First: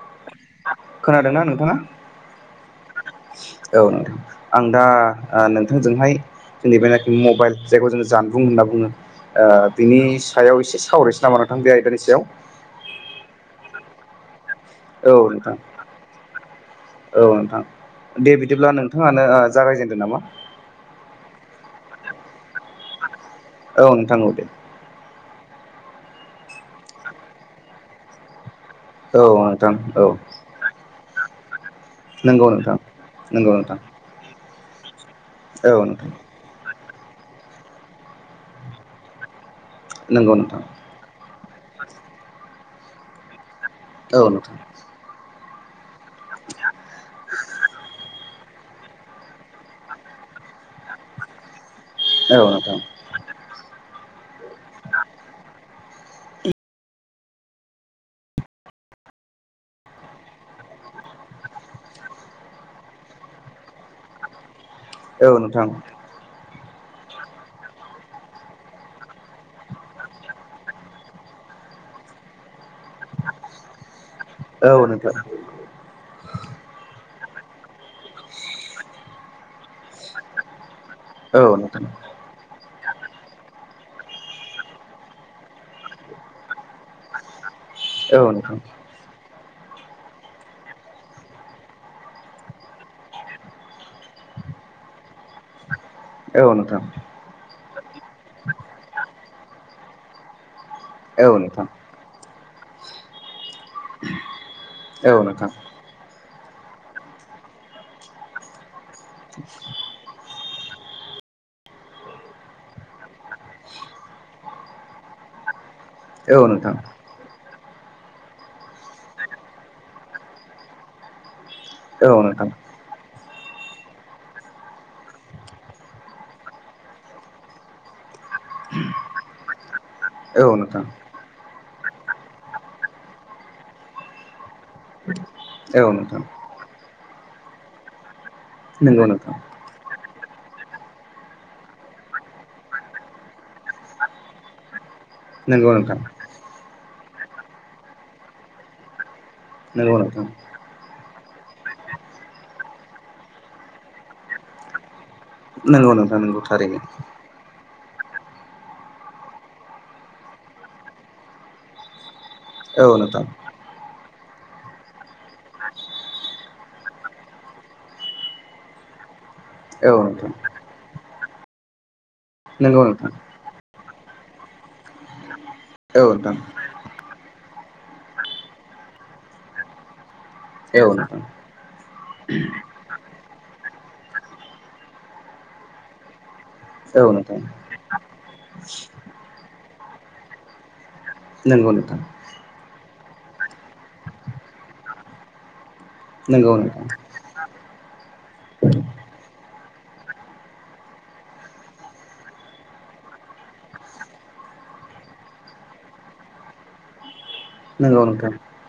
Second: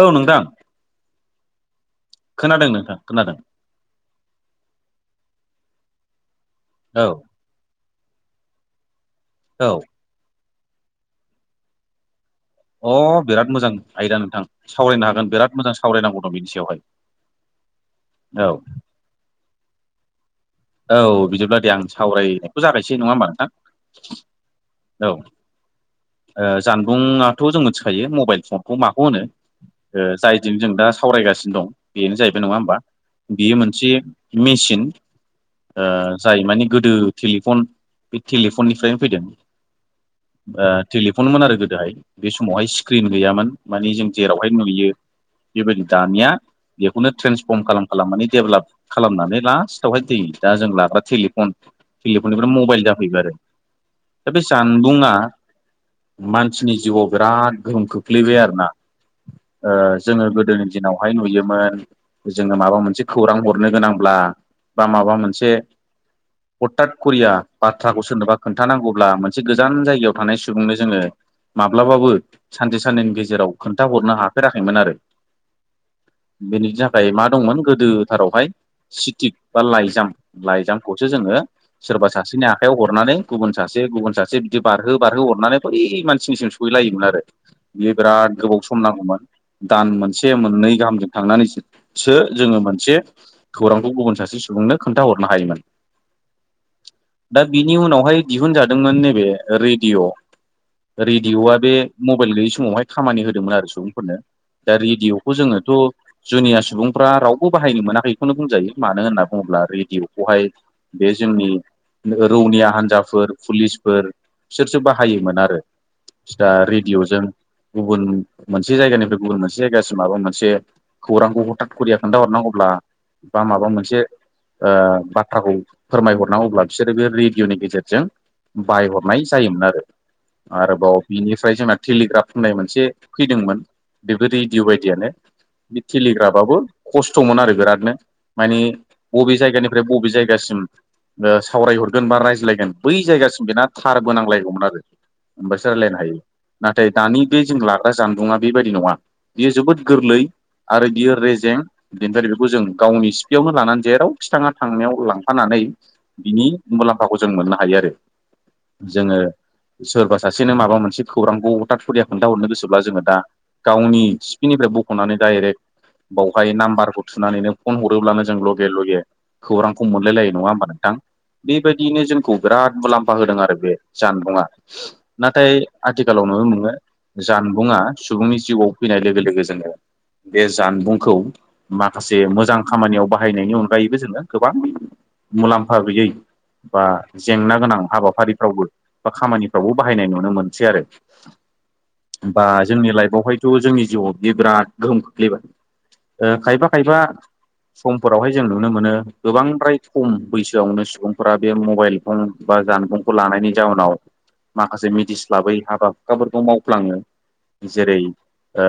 औ नोंथां खोनादोंना नोंथाङा खोनादों नोंथां खोनादों औ नोंथां आं दा जोंहाय औ जैबनाखि मबाइल जायखौ जोङ जानबुं होनना बुङो औ बिनि सायाव एसे सावरायनोसै नामा नोंथां बे आयदानि सायाव अ बिराद मोजां आयदा नोंथां सावरायनो औ हागोन नोंथां बिराद मोजां सावरायनांगौ दं बिनि सायावहाय औ नोंथां दे औ बिदिब्ला नोंथाङानो जागायजेनदो नामा औ बिदिब्ला दे आं सावरायनायखौ जागायसै नङा होमबा औ औ दे नोंथां औ जानबुंआथ' जों मिथिखायो मबाइल फन खौ माखौ होनो औ नोंथां औ जायजों जों दा सावरायगासिनो दं बेनो जाहैबाय नंगौ नङा नोंथां होमबा नंगौ बेयो नोंथां मोनसे मेसिन औ नोंथां जाय माने गोदो टेलिफन बे टेलिफन निफ्रायनो फैदों नंगौ नोंथां टेलिफनमोन आरो गोदाय बे समावहाय स्क्रिन गैयामोन माने जों औ जेरावहाय नोंथां नुयो बेबायदि दानिया बेखौनो ट्रेन्सफर्म खालामनानै डेभेलप खालामनानै लास्टआवहाय दै दा जों लाग्रा लिफन टेलिफन औ निफ्राय नोंथां मबाइल जाफैबाय आरो दा बे जानबुङा मानसिनि जिउआव बिराद गोहोम खोख्लैबाय आरोना जोङो गोदोनि दिनावहाय नुयोमोन जोङो माबा मोनसे खौरां हरनो गोनांब्ला ब ब औ नोंथां हथात करिया बाथ्राखौ सोरनोबा खोन्थानांगौब्ला मोनसे गोजान जायगायाव थानाय सुबुंनो जोङो माब्लाबाबो सानसे साननैनि गेजेराव खोन्थाहरनो हाखोन औ फेराखैमोन आरो नोंथां बेनि थाखाय मा दंमोन गोदथारावह ब ला लाइजाम खौसो जोङो औ नोंथां औ नोंथां सोरबा सासेनि आख हखाइायाव हरनानै गुबुन सासे गुबुन सासे बिदि बारहो बारहो हरनानै बै मानसिनिसिम सहैलायोमोन आरो बियो औ बिराद नोंथां गोबाव सम नांगौमोन दान मोनसे मोननै गाहामजों थांनानैसो जोङो मोनसे खौरांखौ गुबुन सासे सुबुंनो खोन्थाहरनो होमोन औ नोंथां बिनि उनावहाय दिहुनजादोंमोन नैबे रेडिअ' औ रेडिअ'आ नोंथां बे मबाइल गैयै समावहाय खामानि होदोंमोन आरो सुबुंफोरनो दा रेडिय'खौ जोङोथ' जुनिया सुबुंफ्रा रावबो बाहायनो मोनाखैखौनो बुंजायो मानो होनना बुङोब्ला रेडिय'खौहाय बे जोंनि रौनिया हान्जाफोर पुलिसफोर बिसोरसो बाहायोमोन आरो औ सटार रेडियअजों गुबुन मोनसे जायगानिफ्राय गुबुन मोनसे जायगासिम माबा मोनसे खौरांखौ हरथा करुरिया नोंथां खोन्थााहरनांगौब्ला बा माबा मोनसे ओ बाथ्राखौ फोरमायहरनांगौब्ला बिसोरो बे रेडिय'नि गेजेरजों बायहरनाय जायोमोन आरो औ नोंथां आरोबाव बिनिफ्राय जोंना टेलिग्राफ होननाय मोनसे फैदोंमोन बेबो रेडिय' बायदियानो औ बे नोंथां थिलिग्राबाबो खस्थ'मोन आरो बिरादनो। माने नंगौ बबे नोंथां। जायगानिफ्राय बबे जायगासिम सावरायहरगोन बा रायज्लायगोन बै जायगासिम बेना थारबो नांलायगौमोन आरो हमबासो नंगौ रायज्लायनो नोंथां हायो। नाथाय दानि बे जों लाग्रा जानबुंङआ बेबायदि नङा। बियो जोबोद नंगौ गोरलै नोंथां आरो बियो रेजें बेनिफ्राय बेखौ जों गावनि सिफियावनो लानानै जेराव खि थाङा थांनायाव लांफानानै नंगौ नोंथां नंगौ बिनि थारैनो मुलाम्फाखौ जों मोननो हायो आरो। जोङो सोरबा सासेनो माबा मोनसे खौरांखौ अथाथ [unintelligible] खोन्थााहरनो गोसोब्ला औ जोङो दा नोंथां गावनि सि्पिनिफ्राय बख'नानै डाइरेक्ट बावहाय नाम्बारखौ थुनानैनो फन हरोब्लानो जोंल' लगे लगे खौरांखौ औ नोंथां मोनलायलायो नङा होमबा नोंथां बेबायदिनो जों खौ बिराद नंगौ नोंथां मुलाम्फा होदों आरो बे जानबुङा नाथाय औ आथिखालाव नोंथां नुनो मोनो जानबुंङा सुबुंनि जिउआव फैनाय लोगो लोगो जोङो बे औ जानबुंखौ नोंथां मा खासे मोजां खामानियाव बाहायनायनि अनगायैबो जोङो गोबां मुलाम्फा गैयै बा औ नोंथां जेंना गोनां हाबाफारिफ्रावबो बा खामानिफ्रावबो बाहायनाय नुनो मोनसै आरो नंगौ नोंथां बा जोंनि लाइफआवहायथ' जोंनि जिउआव बियो बिराद गोहोम खोख्लैबाय ओ नंगौ खायफा नोंथां खायफा समफोरावहाय जों नुनो मोनो गोबांद्राय खम बैसोआवनो सुबुंफोरा बे मबाइल फन बा जा नबुंखौ लानायनि जाहोनाव माखासे मिथिस्लाबै हाबा हुखाफोरखौ मावफ्लाङो जेरै नंगौ नोंथां ओ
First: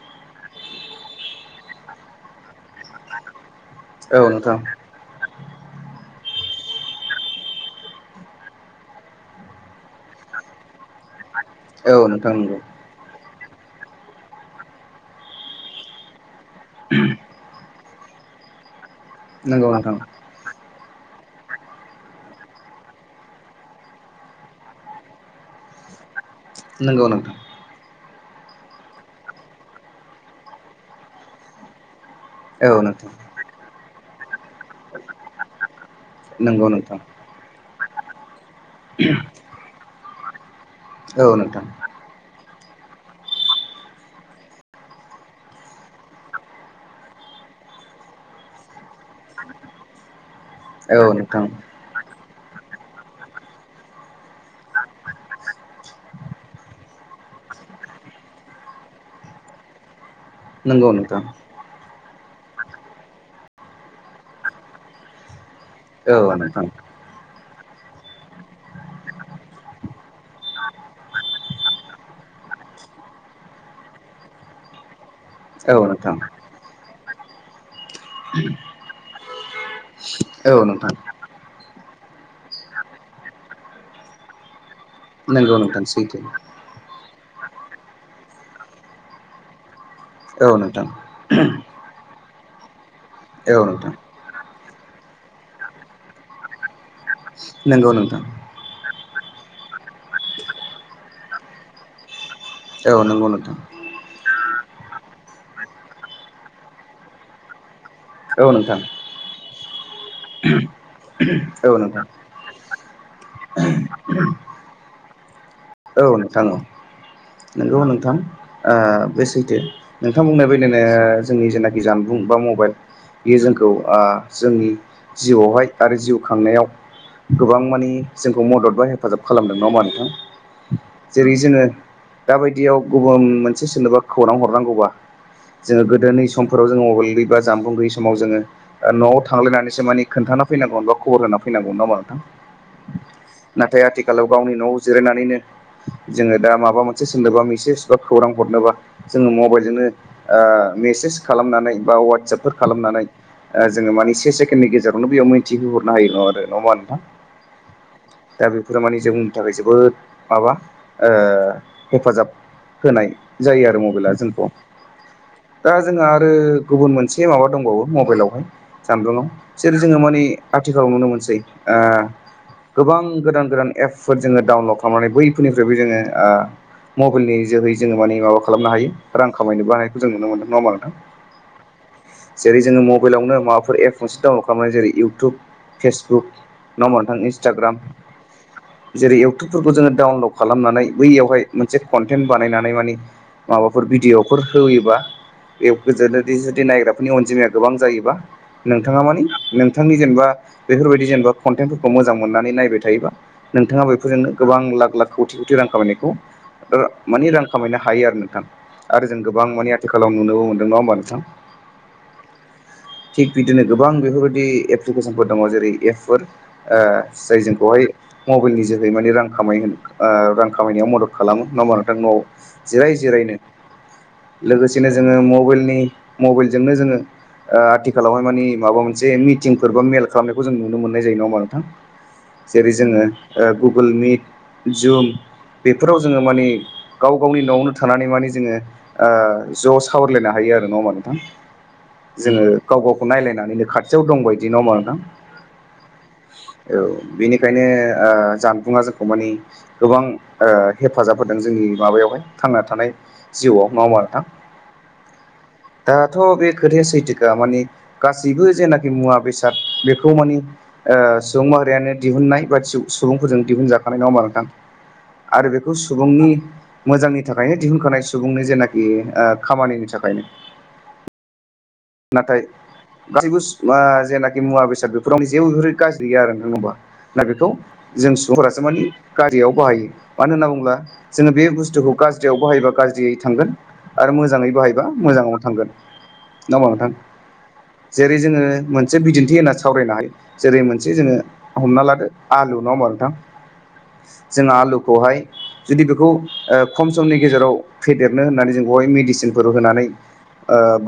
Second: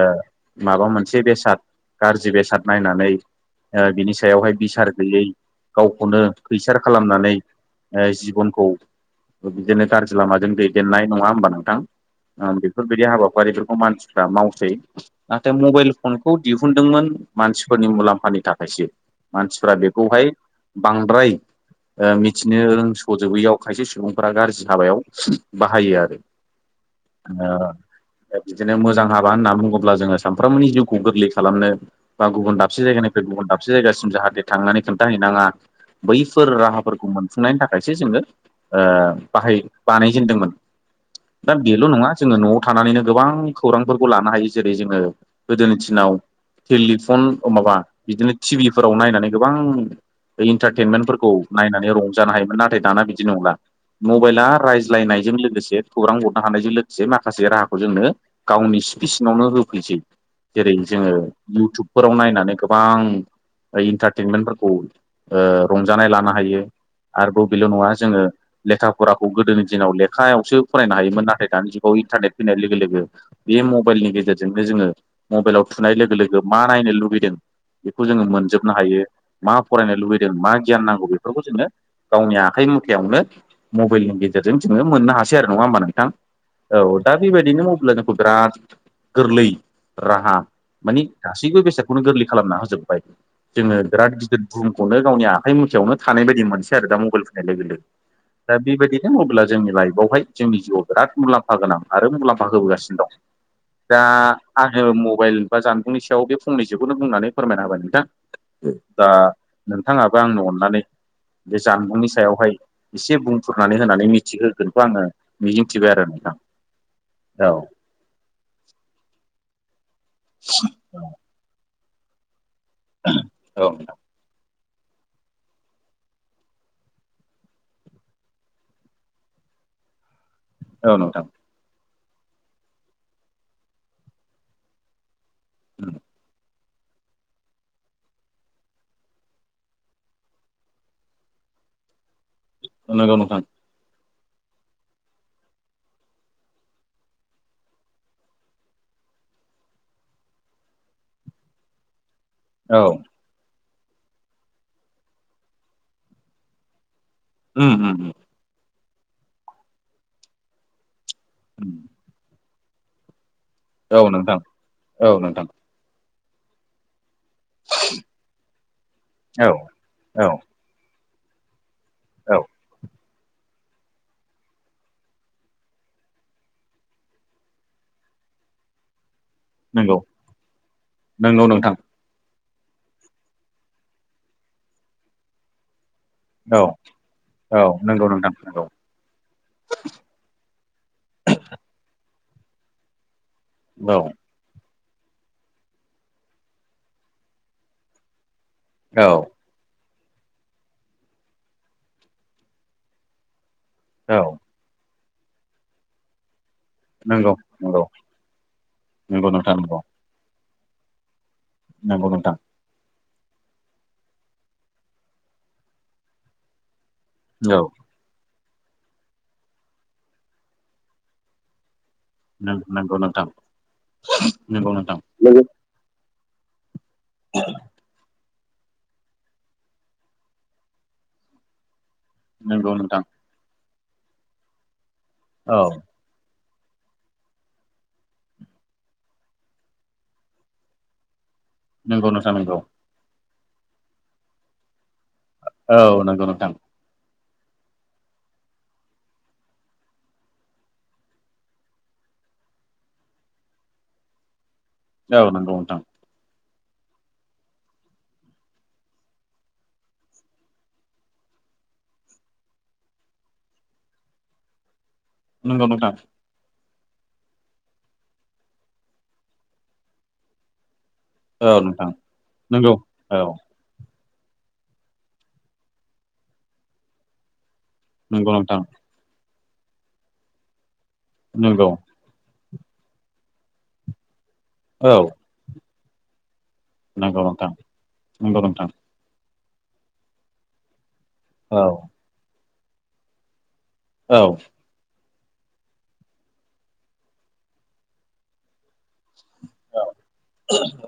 माबा मोनसे बेसाद गाज्रि बेसाद नायनानै ओ बिनि औ सायावहाय नोंथां बिसार गैयै गावखौनो खैसार खालामनानै ओ जिबनखौ बिदिनो गाज्रि लामाजों दैदेननाय नङा होमबा नोंथां औ नोंथां ओ बेफोरबायदि हाबाखौ रिफोरखौ मानसिफ्रा मावसै नाथाय मबाइल फनखौ दिहुनदोंमोन मानसिफोरनि मुलाम्फानि था खायसो मानसिफ्रा नंगौ बेखौहाय बांद्राय ओ मिथिनो रोंस'जोबैयाव खायसे सुबुंफोरा गाज्रि हाबायाव बाहायो आरो नंगौ नोंथां बिदिनो मोजां हाबा होनना बुङोब्ला जोङो सानफ्रोमबोनि जिउखौ गोरलै खालामनो बा गुबुन दाबसे जायगानि दाबसे जायगासिम जाहाथे थांनानै खोन्थाहैनाङा बैफोर नंगौ नोंथां राहाफोरखौ मोनफुंनायनि थाखायसो जोङो ओ बाहाय बानायजेनदोंमोन औ दा नोंथां बेल' नङा जोङो न'आव थानानैनो गोबां खौरांफोरखौ लानो हायो जेरै जोङो गोदोनि दिनाव टेलिफन अ माबा बिदिनो टि भिफोराव नायनानै गोबां नंगौ नोंथां औ इन्टारटेनमेन्टफोरखौ नोंथां औ नोंथां नायनानै रं जानो हायोमोन नाथाय दाना बिदि नंला मबाइला रायज्लायनायजों लोगोसे खौरां हरनो हानायजों लोगोसे माखासे राहाखौ जोंनो गावनि स्पिसिनावनो होफैसै जेरै नंगौ जोङो नोंथां इउटुबफोराव नायनानै गोबां इन्टारटेनमेन्टफोरखौ ओ रंजानाय लानो औ हायो नोंथां आरोबाव बेल' नङा जोङो लेखा फराखौ गोदोनि दिनाव लेखायावसो फरायनो हायोमोन नाथाय दानि जुगाव इन्टारनेट फैनाय लोगो लोगो बे मबाइलनि गेजेरजोंनो जोङो मबाइलाव औ थुनाय लोगो लोगो नोंथां मा नायनो लुबै बेखौ जोङो मोनजोबनो हायो मा फरायनो लुबैदों मा औ गियान नोंथां नांगौ बेफोरखौ जोंनो गावनि आखाइ मुथायावनो मबाइलनि गेजेरजों जोङो मोननो हासै आरो नंगौ नङा होमबा नोंथां सैथो औ दा बेबायदिनो मबाइला जोंखौ बिराद गोरलै राहा औ नोंथां माने गासैबो बेसादखौनो गोरलै खालामना होजोबबाय औ जोङो नोंथां बिराद गिदिर बुहुमखौनो गावनि आखाइ मुथियावनो थानाय बायदि मोनसै आरो दा मबाइल फैनाय लोगो लोगो नंगौ नोंथां दा बेबायदि मबेला जोंनि लाइफआवहाय जोंनि जिउआव बिराद मुलाम्फा गोनां आरो मुलाम्फा फा होबोगासिनो औ दं नंगौ नोंथां दा आङो मबाइल बा जानबुंनि सायाव बे फंनैसोखौनो बुंनानै फोरमायना होबाय नोंथां औ नोंथां दा नोंथाङाबो आंनो अननानै बे औ नोंथां जानबुंनि सायावहाय एसे बुंफुरनानै होनानै मिथिहोगोनखौ आङो मिजिंथिबाय औ आरो नोंथां औ औ नंगौ नोंथां ओ बे सैथो। नोंथां बुंनाय बायदिनो जोंनि जेनाखि जानबुं बा मबाइल बेयो जोंखौ औ आ जोंनि जिउआवहाय आरो जिउ खांनायाव गोबां मानि जोंखौ मदद बा हेफाजाब खालामदों नङा होनबा नोंथां? औ नोंथां जेरै जोङो दाबायदियाव गुबुन मोनसे सोरनोबा खौरां हरनांगौबा जोङो गोदोनि सम फोराव जोङो मबाइल गैयि बा जानबुं गैयि समाव जोङो न'आव थांलायनानैसो मानि खोनथाना फैनांगौमोन बा खबर होना फैगौ [unintelligible] नोंथां नोंगौ नोंथां नाथाय आथिखालाव गावनि न'आव जिरायनानैनो जोङो दा माबा मोनसे सोंनोबा मेसेज बा खौरां हरनोबा जोङो मबाइलजोंनो ओ मे सेस खालामनानै बा वाट वाट्सापफोर औ खालामनानै जोङो मानि से सेकेण्डनि गेजेरावनो बेयाव मिन्थिहोहरनो हायो आरो नङा होमबा नोंथां? उम उम फोर मानि जोंनि थाखाय जोबोद माबा ओ हेफाजाब होनाय। जायो आरो औ मबाइला नोंथां जोंखौ औ नोंथां दा जोंहा आरो गुबुन मोनसे एसे माबा दंबावो मबाइलावहाय जानलुंआव औ जेरै जोङो माने औ आथिखालाव नुनो मोनसै ओ औ गोबां गोदान गोदान एपफोर जोङो डाउनलड खालामनानै बैफोरनिफ्रायबो जोङो आ मबाइलनि जोहै जोङो मानि माबा खालामनो हायो। रां खामायनोबो नंगौ हानायखौ जों नुनो मोनदों नङा होनबा नोंथां? नंगौ नोंथां जेरै जोङो मबाइलावनो माबाफोर एप मोनसे डाउनलड खालामो जेरै इउटुब फेसबुक औ नङा होनबा नोंथां औ इन्सटाग्राम नंगौ नोंथां नंगौ जेरै एउ फोरखौ जोङो डाउनल'ड खालामनानै बैयावहाय मोनसे कन्टेन्ट बानायनानै माने माबाफोर औ भिडिअफोर होयोबा बे गोजोन जुदि नायग्राफोरनि अनजिमाया गोबां जायोबा नोंथाङा मानि नों औ नोंथांनि जेनेबा बेफोरबायदि जेनेबा कन्टेन्टफोरखौ मोजां मोननानै नायबाय थायोबा नोंथाङा औ बेफोरजोंनो आं लाख लाख खौथि खौथि रां खामायनायखौ ओ मानि नंगौ रां खामायनो नंगौ हायो आरो नोंथां आरो जों नंगौ गोबां नोंथां माने नंगौ आथिखालाव नुनोबो मोनदों नङा होमबा नोंथां? नंगौ नोंथां। थिग बिदिनो गोबां बेफोरबायदि एप्लिकेसनफोर दङ जेरै एपफोर ओ जाय औ जोंखौहाय मबाइलनि जोहै माने रां खामाय ओ रां खामायनायाव मदद खालामो नङा होमबा [unintelligible] जिराय नंगौ नोंथां जिरायनो नंगौ लोगोसेनो नोंथां जोङो मबाइलनि मबाइलजोंनो जोङो ओ आथिखालावहाय मानि माबा मोनसे मिटिंफोर बा मेल खालामनायखौ जों नुनो मोननाय जायो नङा होनबा नोंथां? जेरै नंगौ नोंथां जोङो ओ गुगोल मिट, जुम औ बेफोराव जोङो मानि गाव गावनि न'आवनो थानानै माने जोङो ओ ज' सावरायलायनो हायो आरो नङा होमबा नोंथां? नंगौ नोंथां जोङो नंगौ गाव गावखौ नायलायनानैनो खाथियाव दंबायदि न मा नोंथां औ नंगौ नोंथां। बिनिखायनो ओ जानबुंआ जो खौ माने गोबां ओ हेफाजाब होदों जोंनि माबायावहाय थांना थानाय जिउआव नङा होमबा नो थां औ नंगौ नोंथां। खोथाया सैथोखा माने गासैबो जेनाखि मुवा बेसाद बेखौ मानि ओ सुबुं यानो दिहुननाय बाय-सु-सुबुंफोरजों दिहुनजा थानाय नङा होनबा नोंथां? आरो नंगौ बेखौ नोंथां सुबुंनि मोजांनि थाखायनो दिहुनखानाय सुबुंनि जेनाखि ओ खामानिनि थाखाय औ नोंथां नाथाय नंगौ औ गबो जेनाखि मुवा बेसाद बेफोराव जेबो गाज्रि गैया आरो नङ होमबा ना बेखौ जों नंगौ नोंथां सुबुंफोरासो माने गाज्रियाव बाहायो मानो होनना बुङोब्ला जोङो बे नंगौ बुस्थुखौ गाज्रियाव बाहायबा गाज्रियै थांगोन आरो मोजाङै बाहायबा औ मोजाङावनो थांगोन नाोमा नोंथां नंगौ नोंथां जेरै नंगौ जोङो नोंथां मोनसे बिदिन्थि होनना सावरायनो हायो जेरै मोनसे जोङो औ हमना लादो आलु नङा होमबा नोंथां औ जों आलुखौहाय जुदि बेखौ खम समनि गेजेराव फेदेरनो होननानै जों बेवहाय मेडिसिन फोर औ होनानै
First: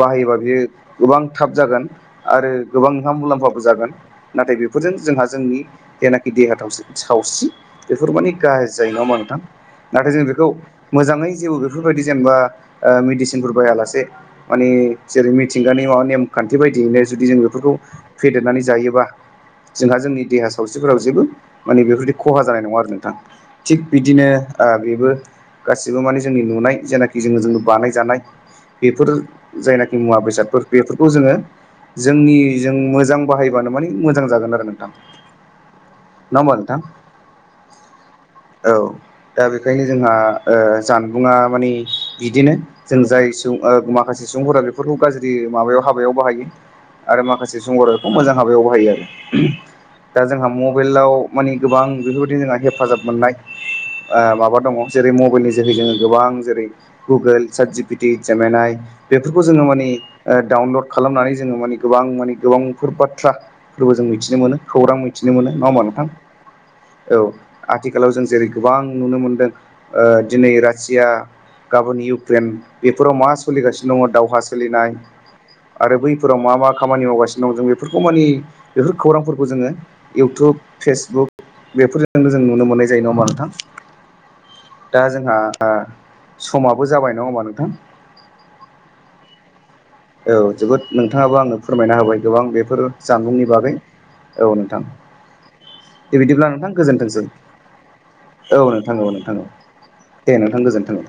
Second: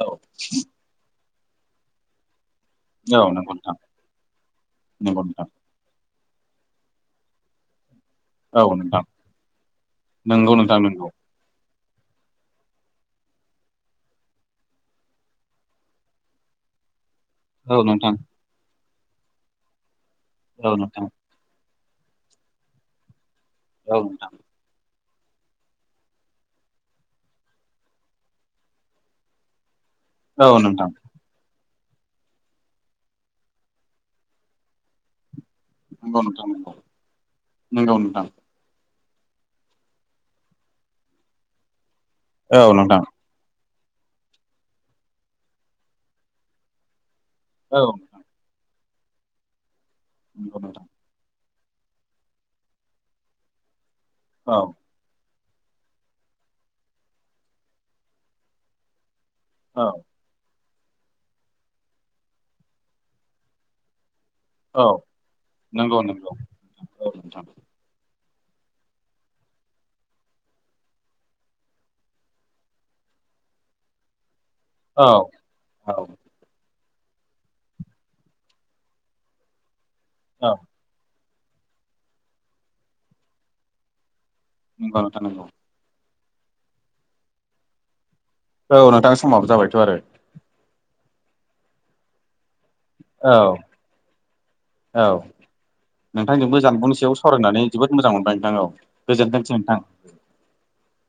बाहायोबा बियो गोबां थाब जागोन आरो गोबां नोंहा नंगौ मुलाम्फाबो नोंथां जागोन नाथाय बेफोरजों नंगौ जोंहा नोंथां जोंनिना ग देरहाथाव सावस्रि बेफोर माने गाज जायो नङामा नोंथां नाथाय जों बेखौ नंगौ नोंथां नंगौ मोजाङै जेबो बेफोरबायदि जेनेबा मेडिसिनफोर बायालासे माने जेरै मिथिंगानि माबा नेमखान्थि बायदियैनो जुदि जों बेफोरखौ औ नोंथां फेदेरनानै जायोबा जोंहा जोंनि देहा औ सावस्रिफोराव नोंथां जेबो माने बेफोरदि खहा जानाय नङा आरो नोंथां थिग औ नोंथां बिदिनो बेबो गासिबो माने जोंनि नुनाय जेनाखि जोङो ज बानाय जानाय बेफोर जायनाखि मुवा औ बेसादफोर नोंथां बेफोरखौ जोङो जोंनि जों मोजां बाहायबानो माने मोजां जागोन आरो नोंथां नंगौ नोंथां नंगौ नङबथां नंगौ नोंथां औ दा बेखायनो जोंहा जानबुंङा मानिे बिदिनो औ जों नोंथां जाय सुबुं माखासे सुबुंफोरा बेफोरखौ गाज्रि माबायाव हाबायाव बाहायो आरो माखासे औ संगखौ मोजां हाबायाव बाहायो आरो दा जोंहा नंगौ नोंथां मबाइलाव माने गोबां बेफोरबायदि जोंहा हेफाजाब मोननाय माबा औ दङ जेरै मबाइलनि जेरहै जोङो गोबां जेरै Google certificate M N I बे जोङो माने औ डाउनलड खालामनानै जोङो म गोबां माने गोबांफोर बाथ्राबो जों मि मिथिनो मोन औ खौरां मिथिनो मोनो नङा हा नंगौ नोंथां नंगौ औ आथिखालाव जों जेरै गोबां नुनो मोनदों दिनै रासिया गाबोन इउक्रेन बेफोराव मा सोलिगासिनो दङ दावहा सोलिनाय औ औ आरो बैफोराव मा मा खामानि मावगासिनो दं जों बेफोरखौ मानि बेफोर खौरांफोरखौ जोङो औ इउटुब फेसबुक बेफोरजों जों नुनो मोननाय जायो नाोमा नोंथां दा नंगौ नोंथां जोंहा नंगौ समाबो जाबाय नङा होनबा नोंथां औ नोंथां समाबो जाबायथ' आरो औ जोबोद नोंथाङाबो आंनो फोरमायना होबाय गोबां बेफोर औ जानबुंनि बागै औ नोंथां औ बे बिदिब्ला नोंथांजोंबो नोंथां जानबुंनि सायाव गोजोन्थोंसै सावरायनानै जोबोद मोजां मोनबाय औ नोंथां औ नोंथां औ गोजोनथोंसै दे नोंथां गोजोनथों